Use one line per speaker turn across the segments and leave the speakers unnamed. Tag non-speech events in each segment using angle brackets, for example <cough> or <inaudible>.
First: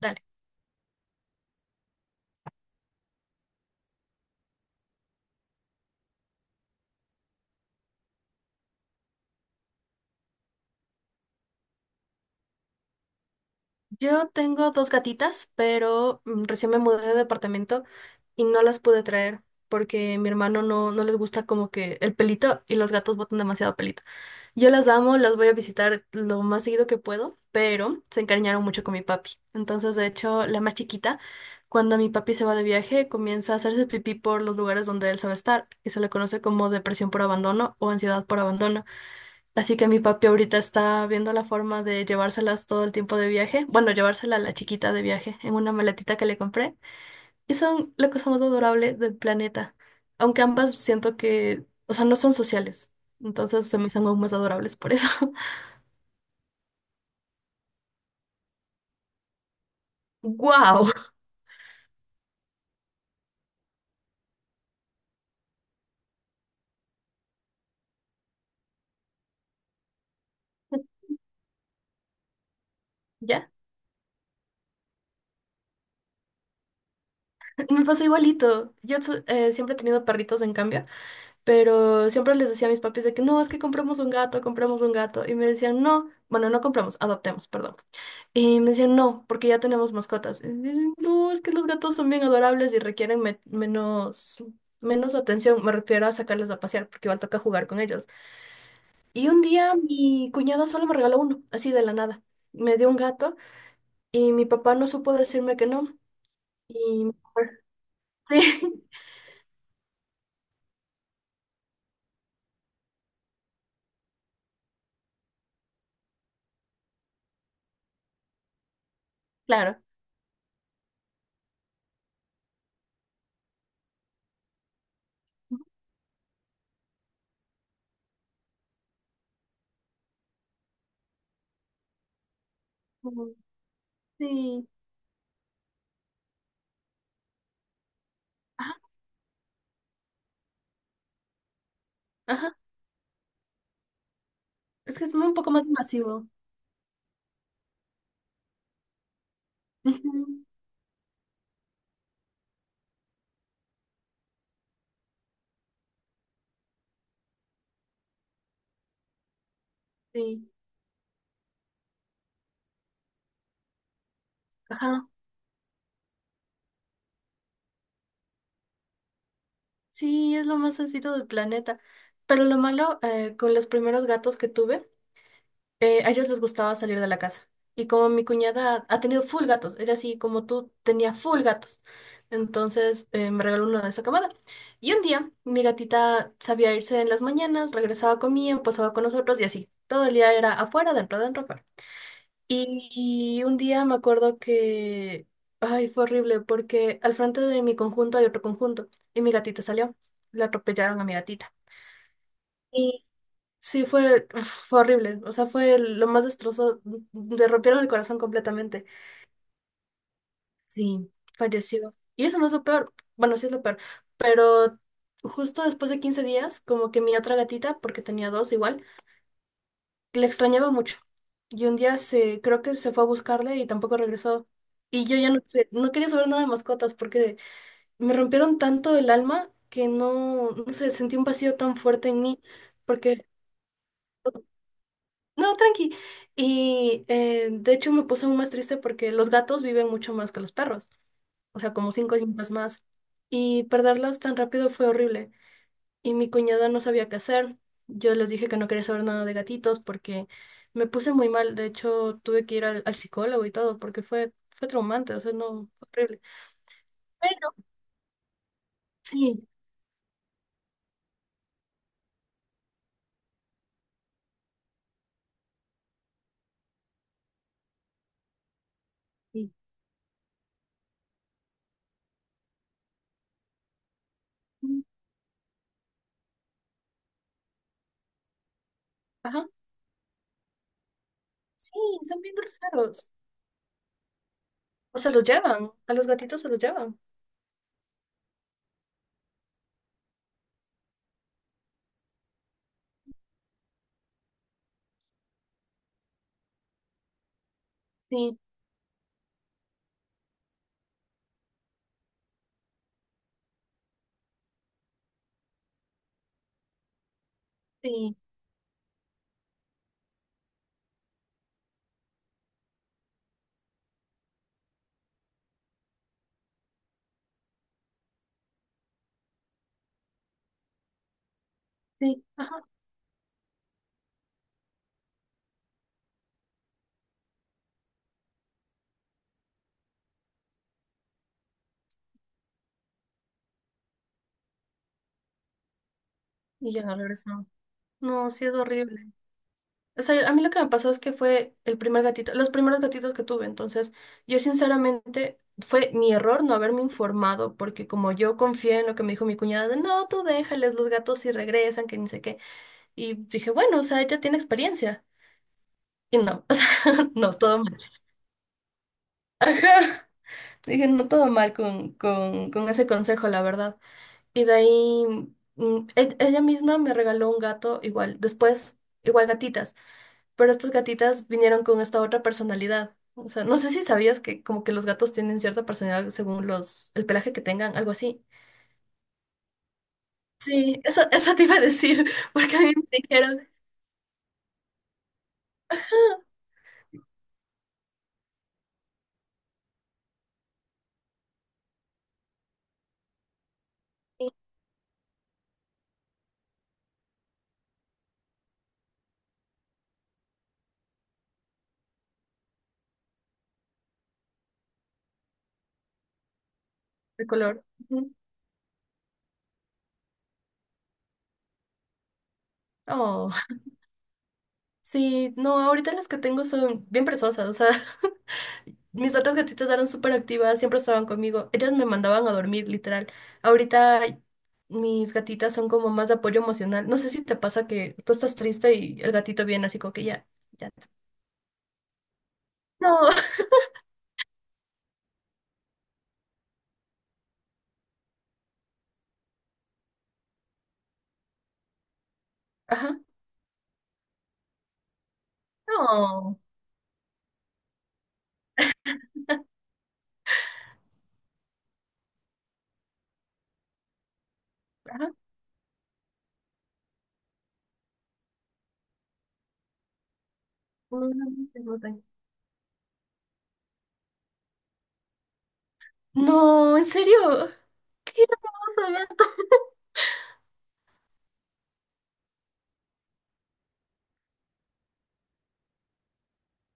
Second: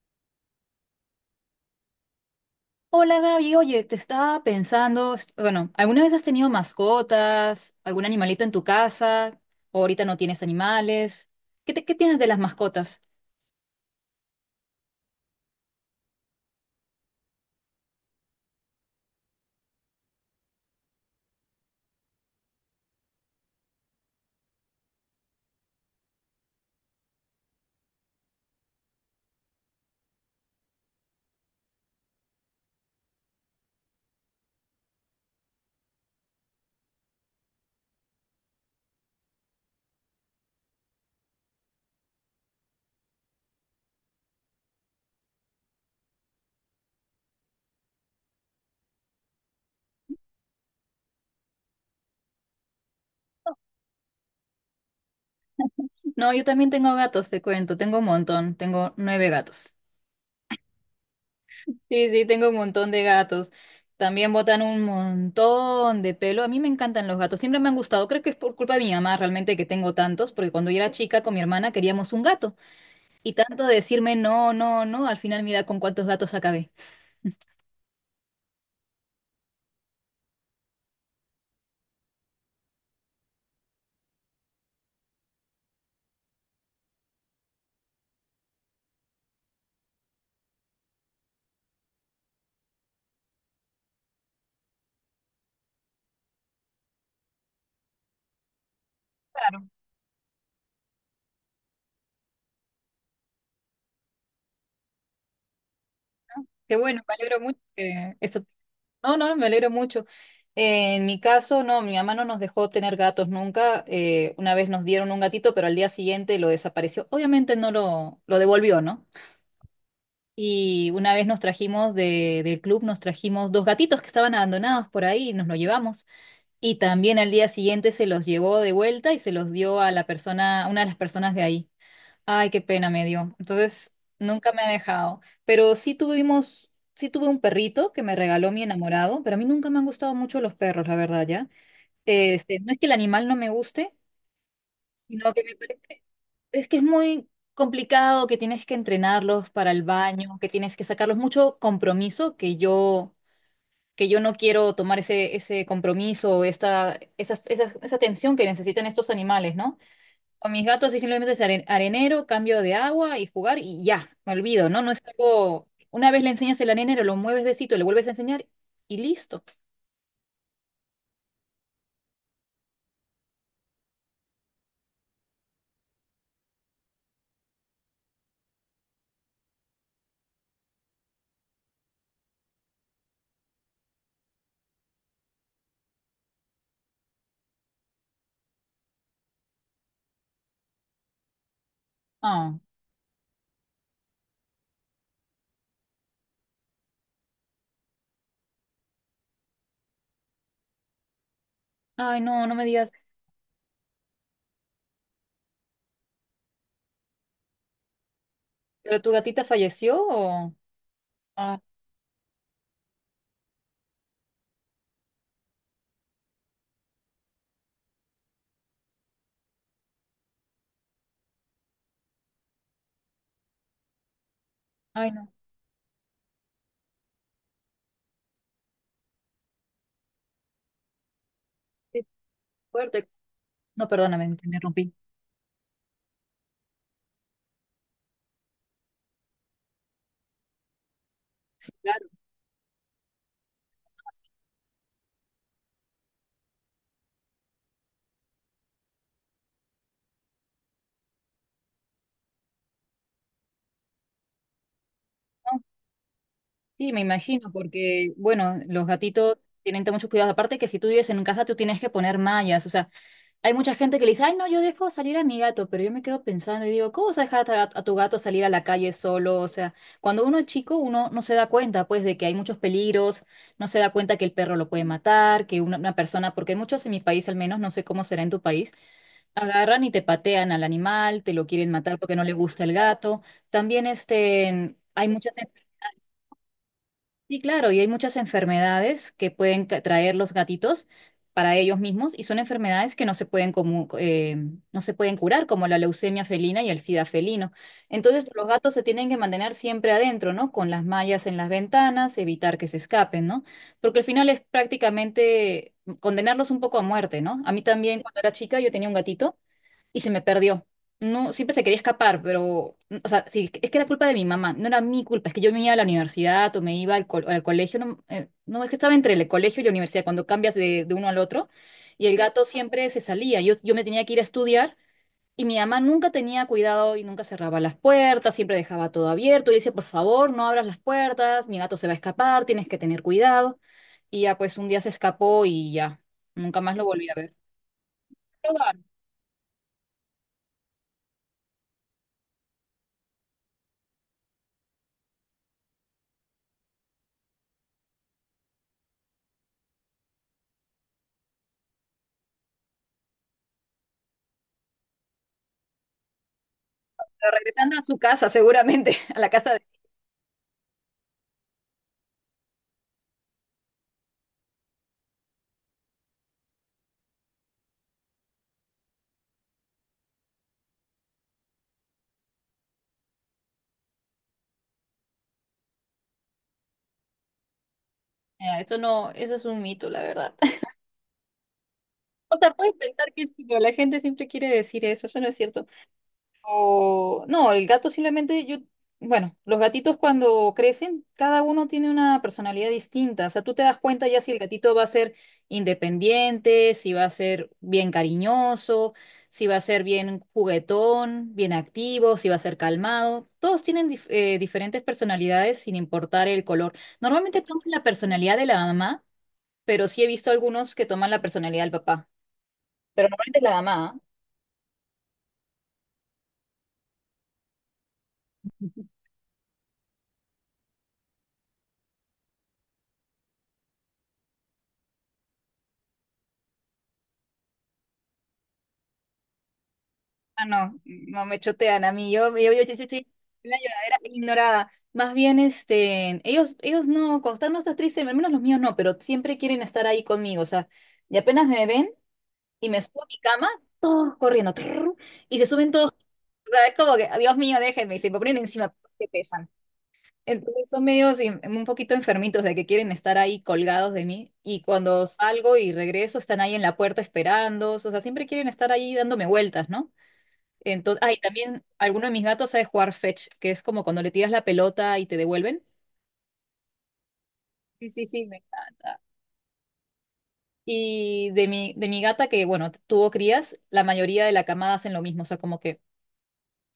Dale.
Hola Gaby, oye, te estaba pensando, bueno, ¿alguna vez has tenido mascotas, algún animalito en tu casa? ¿O ahorita no tienes animales? ¿Qué qué piensas de las mascotas?
Yo tengo dos gatitas, pero recién me mudé de departamento y no las pude traer porque mi hermano no, no les gusta como que el pelito y los gatos botan demasiado pelito. Yo las amo, las voy a visitar lo más seguido que puedo, pero se encariñaron mucho con mi papi. Entonces, de hecho, la más chiquita, cuando mi papi se va de viaje, comienza a hacerse pipí por los lugares donde él sabe estar y se le conoce como depresión por abandono o ansiedad por abandono. Así que mi papi ahorita está viendo la forma de llevárselas todo el tiempo de viaje. Bueno, llevársela a la chiquita de viaje en una maletita que le compré. Y son la cosa más adorable del planeta. Aunque ambas siento que, o sea, no son sociales. Entonces se me hacen aún más adorables por eso. <laughs>
No, yo también tengo gatos, te cuento, tengo un montón, tengo nueve gatos.
¡Wow!
Sí, sí, tengo un montón de gatos. También botan un montón de pelo. A mí me encantan los gatos, siempre me han gustado. Creo que es por culpa de mi mamá realmente que tengo tantos, porque cuando yo era chica con mi hermana queríamos un gato. Y
Ya,
tanto decirme no, no, no, al final mira con cuántos gatos acabé.
me pasó igualito. Yo siempre he tenido perritos en cambio, pero siempre les decía a mis papis de que no, es que compramos un gato, compramos un gato. Y me decían, no, bueno, no compramos, adoptemos, perdón. Y me decían, no, porque ya tenemos mascotas. Y dicen, no, es que los gatos son bien adorables y requieren menos atención. Me refiero a sacarles a pasear, porque igual toca jugar con ellos. Y un día mi cuñada solo me regaló uno, así de la nada. Me dio un gato y mi papá no supo decirme que no.
Qué bueno,
Y
me alegro mucho que
sí,
eso. No, no, me alegro mucho. En mi caso, no, mi mamá no nos dejó tener gatos nunca. Una vez nos dieron un gatito, pero al día siguiente lo desapareció. Obviamente no lo devolvió, ¿no?
<laughs> claro.
Y una vez nos trajimos del club, nos trajimos dos gatitos que estaban abandonados por ahí, y nos los llevamos. Y también al día siguiente se los llevó de vuelta y se los dio a la persona, una de las personas de ahí. Ay, qué pena me dio.
Ujú,
Entonces, nunca me
sí.
ha dejado. Pero sí tuve un perrito que me regaló mi
Ajá,
enamorado, pero a mí nunca me han gustado mucho los perros, la verdad, ¿ya?
ajá.
Este, no es que el animal no me guste,
Es que es
sino
un
que
poco
me
más
parece,
masivo.
es que es muy complicado, que tienes que entrenarlos para el baño,
Ujú,
que tienes que sacarlos mucho compromiso, que yo no quiero tomar ese, ese compromiso, esa atención que necesitan estos animales, ¿no?
sí.
Con mis gatos sí simplemente es arenero, cambio de agua y jugar y ya, me olvido, ¿no? No es
Ajá.
algo, una vez le enseñas el arenero, lo mueves de sitio, le vuelves a enseñar y listo.
Sí, es lo más sencillo del planeta. Pero lo malo, con los primeros gatos que tuve, a ellos les gustaba salir de la casa. Y como mi cuñada ha tenido full gatos, ella así como tú tenía full gatos. Entonces me regaló uno de esa camada. Y un día mi gatita sabía irse en las mañanas, regresaba, comía, pasaba con nosotros y así. Todo el día era afuera, dentro, dentro, afuera.
Ah,
Y un día me acuerdo que, ay, fue horrible porque al frente de mi conjunto hay otro conjunto y mi gatita salió, le atropellaron a mi gatita.
ay, no, no me digas,
Y sí, fue, uf, fue horrible, o sea, fue lo más destrozo, le rompieron el corazón completamente.
¿pero tu gatita falleció o...?
Sí,
Ah,
falleció. Y eso no es lo peor, bueno, sí es lo peor, pero justo después de 15 días, como que mi otra gatita, porque tenía dos igual, le extrañaba mucho. Y un día se, creo que se fue a buscarle y tampoco regresó. Y
ay,
yo
no,
ya no sé, no quería saber nada de mascotas porque me rompieron tanto el alma que no, no sé, sentí un vacío tan
qué
fuerte en mí.
fuerte.
Porque,
No, perdóname, te interrumpí.
no, tranqui. Y de hecho me puse aún más triste porque los gatos viven mucho más que los perros. O
Sí,
sea, como
claro,
5 años más. Y perderlas tan rápido fue horrible. Y mi cuñada no sabía qué hacer. Yo les dije que no quería saber nada de gatitos porque me puse muy mal. De hecho, tuve que ir al, al psicólogo y todo porque fue, fue traumante, o sea,
¿no?
no, fue horrible.
Sí, me imagino,
Pero
porque, bueno, los gatitos
sí,
tienen que tener mucho cuidado. Aparte que si tú vives en casa, tú tienes que poner mallas, o sea, hay mucha gente que le dice, ay, no, yo dejo salir a mi gato, pero yo me quedo pensando y digo, ¿cómo vas a dejar a tu gato salir a la calle solo? O
sí,
sea, cuando uno es chico, uno no se da cuenta, pues, de que hay muchos peligros, no se da cuenta que el perro lo
mm,
puede matar, que una persona, porque muchos en mi país al menos, no sé cómo será en tu país,
ajá,
agarran y te patean al animal, te lo quieren
sí,
matar porque
son
no le
bien
gusta el
groseros.
gato. También, este,
O
hay
sea, los
muchas.
llevan, a los gatitos se los llevan.
Sí, claro, y hay muchas enfermedades que pueden traer los gatitos para ellos mismos y son enfermedades que no se pueden no se pueden curar, como la leucemia felina y el sida felino. Entonces,
Sí,
los gatos se tienen que mantener siempre adentro, ¿no? Con las mallas en las ventanas, evitar que se escapen, ¿no? Porque al final es prácticamente condenarlos un poco a muerte, ¿no? A mí también,
sí,
cuando era chica, yo tenía un gatito y se me perdió. No, siempre se quería escapar, pero, o sea, sí, es que era culpa de mi mamá, no era mi culpa, es que yo me iba a la universidad o me iba al colegio, no, no, es que estaba entre el colegio y la universidad, cuando cambias de uno al otro, y el
sí,
gato
ajá,
siempre se salía, yo me tenía que ir a estudiar, y mi mamá nunca tenía cuidado y nunca cerraba las puertas, siempre dejaba todo abierto, y decía, por favor, no abras las puertas, mi gato se va a escapar, tienes que tener cuidado, y ya pues un día se escapó y ya, nunca
y
más
ya
lo
no
volví a ver.
regresaron. No, sí es horrible. O sea, a mí lo que me pasó es que fue el primer gatito, los primeros gatitos que tuve. Entonces, yo sinceramente fue mi error no haberme informado, porque como yo confié en lo que me dijo mi cuñada de no, tú déjales los gatos si regresan, que ni sé qué. Y dije, bueno, o sea, ella tiene experiencia. Y no, <laughs> o sea,
Pero
no, todo
regresando
mal.
a su casa, seguramente, <laughs> a la casa de...
Ajá. Dije, no, todo mal con ese consejo, la verdad. Y de ahí, ella misma me regaló un gato igual, después, igual gatitas. Pero estas gatitas vinieron con esta otra personalidad. O sea, no sé si sabías que como que los gatos tienen cierta personalidad según los, el pelaje que tengan, algo así.
Eso no, eso es un mito, la verdad. <laughs>
Sí, eso, <laughs> eso te iba a decir, <laughs>
O sea,
porque a mí
puedes
me
pensar que sí,
dijeron:
pero la gente siempre quiere decir eso, eso no es cierto.
"Ah,
O, no, el gato simplemente yo, bueno, los gatitos cuando crecen, cada uno tiene una personalidad distinta. O sea, tú te das cuenta ya si
sí,
el gatito va a ser independiente, si va a ser bien cariñoso, si va a ser bien juguetón, bien activo, si va a ser calmado. Todos tienen diferentes personalidades sin importar el color.
de
Normalmente
color".
toman la
Ujú.
personalidad de la mamá, pero sí he visto algunos que toman la personalidad del papá. Pero
Oh,
normalmente es la mamá. ¿Ah?
sí, no, ahorita las que tengo son bien presosas, o sea, <laughs> mis otras gatitas eran súper activas, siempre estaban conmigo, ellas me mandaban a dormir, literal. Ahorita mis gatitas son como más de apoyo emocional. No sé si te pasa que tú estás triste y el gatito viene así como que ya,
Ah,
ya.
no, no me chotean a mí. Yo sí estoy
No. <laughs>
en la lloradera ignorada. Más bien, este, ellos no, cuando están, no estás triste, al menos los míos no, pero siempre quieren estar ahí conmigo. O sea, y apenas me ven y me
Ajá.
subo a mi cama, todos corriendo, trrr, y se suben todos. O
No.
sea, es como que, Dios mío, déjenme, y se me ponen encima, que pesan. Entonces son medios un poquito enfermitos de que quieren estar ahí colgados de mí. Y cuando
Ajá.
salgo y regreso, están ahí en la puerta esperando. O sea, siempre quieren estar ahí dándome vueltas, ¿no? Entonces,
No, no,
ah, y
no se
también
botan.
alguno de mis gatos sabe jugar fetch, que es como cuando le tiras la pelota y te devuelven.
No, ¿en serio?
Sí, sí,
¡Qué
sí, me
hermoso
encanta.
gato! O
Y de mi gata, que bueno, tuvo crías, la mayoría de la camada hacen lo mismo, o sea, como que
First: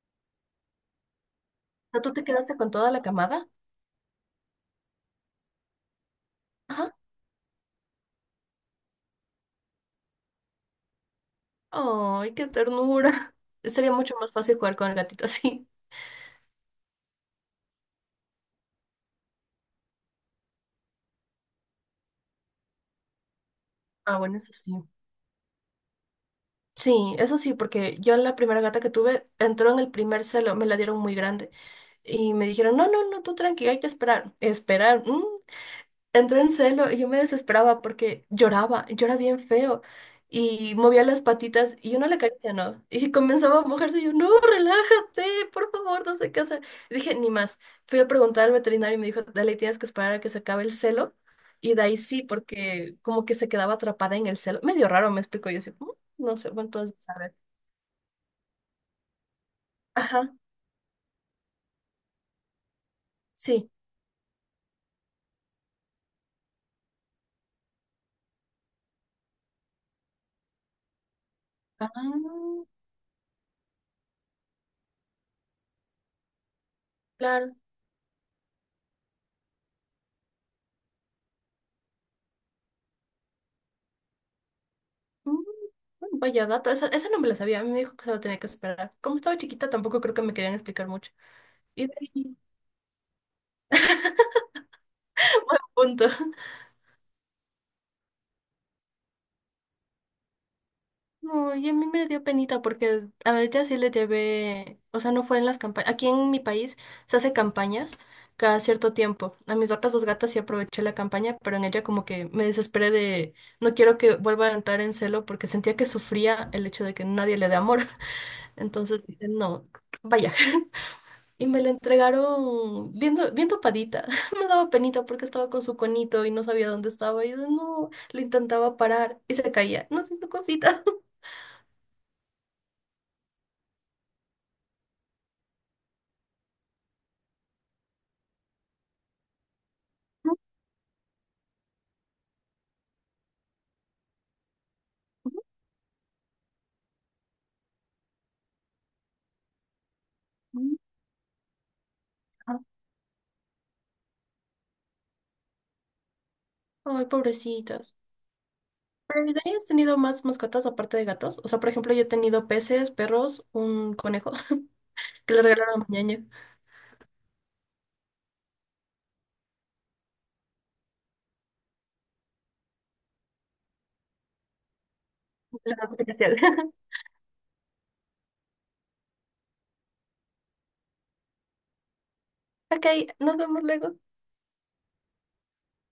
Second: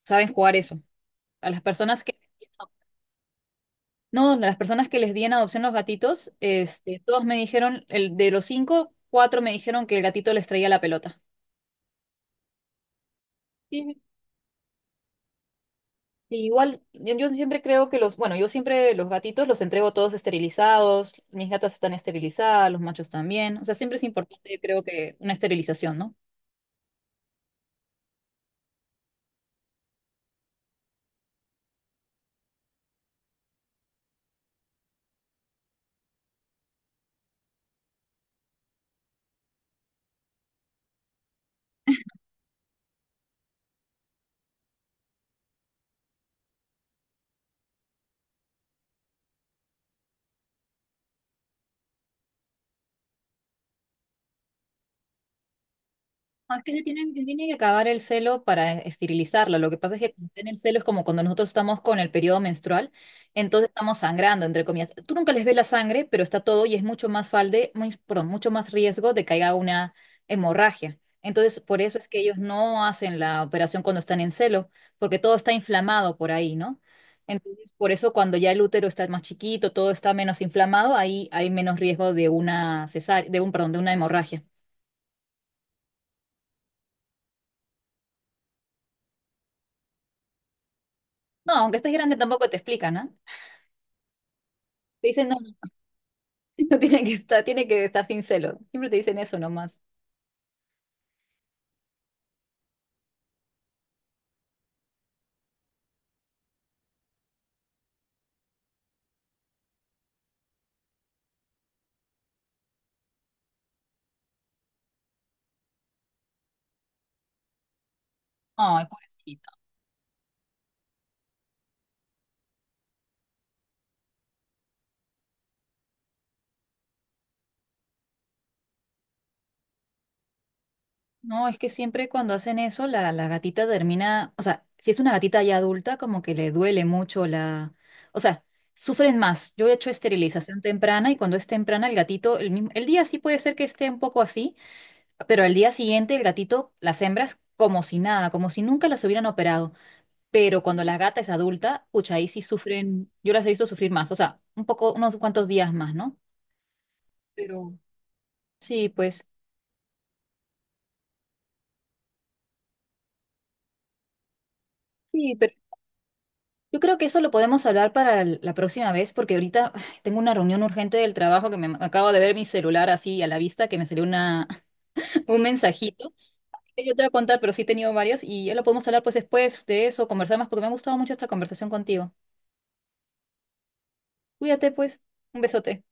saben jugar eso. A las
sea,
personas
¿tú
que...
te quedaste con toda la camada?
No, las personas que les di en adopción los gatitos,
Ajá.
este, todos me dijeron, de los cinco, cuatro me dijeron que el gatito les traía la pelota.
¡Ay, qué ternura! <laughs> Sería mucho más fácil jugar con el gatito así.
Sí, igual, yo siempre creo que bueno, yo siempre los gatitos los entrego todos esterilizados, mis gatas están esterilizadas, los machos también, o sea, siempre es
Ah, bueno,
importante,
eso
yo
sí.
creo que una esterilización, ¿no?
Sí, eso sí, porque yo la primera gata que tuve entró en el primer celo, me la dieron muy grande. Y me dijeron, no, no, no, tú tranqui, hay que esperar. Esperar. Entró en celo y yo me desesperaba porque lloraba, llora bien feo y movía las patitas y yo no la caricia no. Y comenzaba a mojarse y yo, no, relájate, por favor, no sé qué hacer. Y dije, ni más. Fui a preguntar al veterinario y me dijo, dale, tienes que esperar a que se acabe el celo. Y de ahí sí, porque como que se quedaba atrapada en el celo. Medio raro, me explicó. Yo así: "Mm, no sé,
No, es
bueno,
que
entonces, a
se
ver".
tiene que acabar el celo para esterilizarlo. Lo que pasa es que cuando
Ajá,
está en el celo es como cuando nosotros estamos con el periodo menstrual, entonces
sí.
estamos sangrando, entre comillas. Tú nunca les ves la sangre, pero está todo y es mucho más falde, muy, perdón, mucho más riesgo de que haya una hemorragia. Entonces, por eso es que ellos
Ah,
no hacen la operación cuando están en celo, porque todo está inflamado por ahí, ¿no?
claro.
Entonces, por eso cuando ya el útero está más chiquito, todo está menos inflamado, ahí hay menos riesgo de una cesárea, de un, perdón, de una hemorragia.
Mm, vaya dato, esa no me la sabía, a mí me dijo que solo tenía que esperar. Como estaba chiquita, tampoco creo que me querían explicar mucho.
No, aunque
Y
estés
de
grande
ahí,
tampoco te explican, ¿ah? Te dicen, no, no,
punto. <laughs>
<laughs> no tiene que estar, tiene que estar sin celo. Siempre te dicen eso nomás.
No, y a mí me dio penita porque a ella sí le llevé, o sea, no fue en las campañas. Aquí en mi país se hace campañas cada cierto tiempo. A mis otras dos gatas sí aproveché la campaña, pero en ella como que me desesperé de, no quiero que vuelva a entrar en celo porque sentía que sufría el hecho de que nadie le dé amor. <laughs>
Ay,
Entonces, dije,
pobrecita.
no, vaya. Y me la entregaron bien, bien tapadita. <laughs> Me daba penita porque estaba con su conito y no sabía dónde estaba. Y yo no, le intentaba parar y se caía. No siento cosita.
No, es que siempre cuando hacen eso, la gatita termina, o sea, si es una gatita ya adulta, como que le duele mucho la, o sea, sufren más. Yo he hecho
<laughs>
esterilización temprana y cuando es temprana el gatito, el mismo, el día sí puede ser que esté un poco así, pero al día siguiente el gatito, las hembras, como si nada, como si nunca las hubieran operado. Pero cuando la gata es adulta, pucha, ahí sí sufren, yo las he visto sufrir más, o sea, un poco, unos cuantos días más, ¿no?
Ay,
Pero
pobrecitas.
sí,
¿Pero
pues
¿y de ahí has tenido más mascotas aparte de gatos? O sea, por ejemplo, yo he tenido peces, perros, un conejo <laughs> que
sí,
le
pero
regalaron a mi ñaña.
yo creo que eso lo podemos hablar para la próxima vez, porque ahorita ay, tengo una reunión urgente del trabajo que me acabo de ver mi celular así a la vista, que me salió una, <laughs> un
<laughs> Es algo
mensajito.
especial. <laughs>
Que yo te voy a contar, pero sí he tenido varias y ya lo podemos hablar pues después de eso, conversar más, porque me ha gustado mucho esta conversación contigo.
Ok, nos vemos luego.
Cuídate pues, un besote.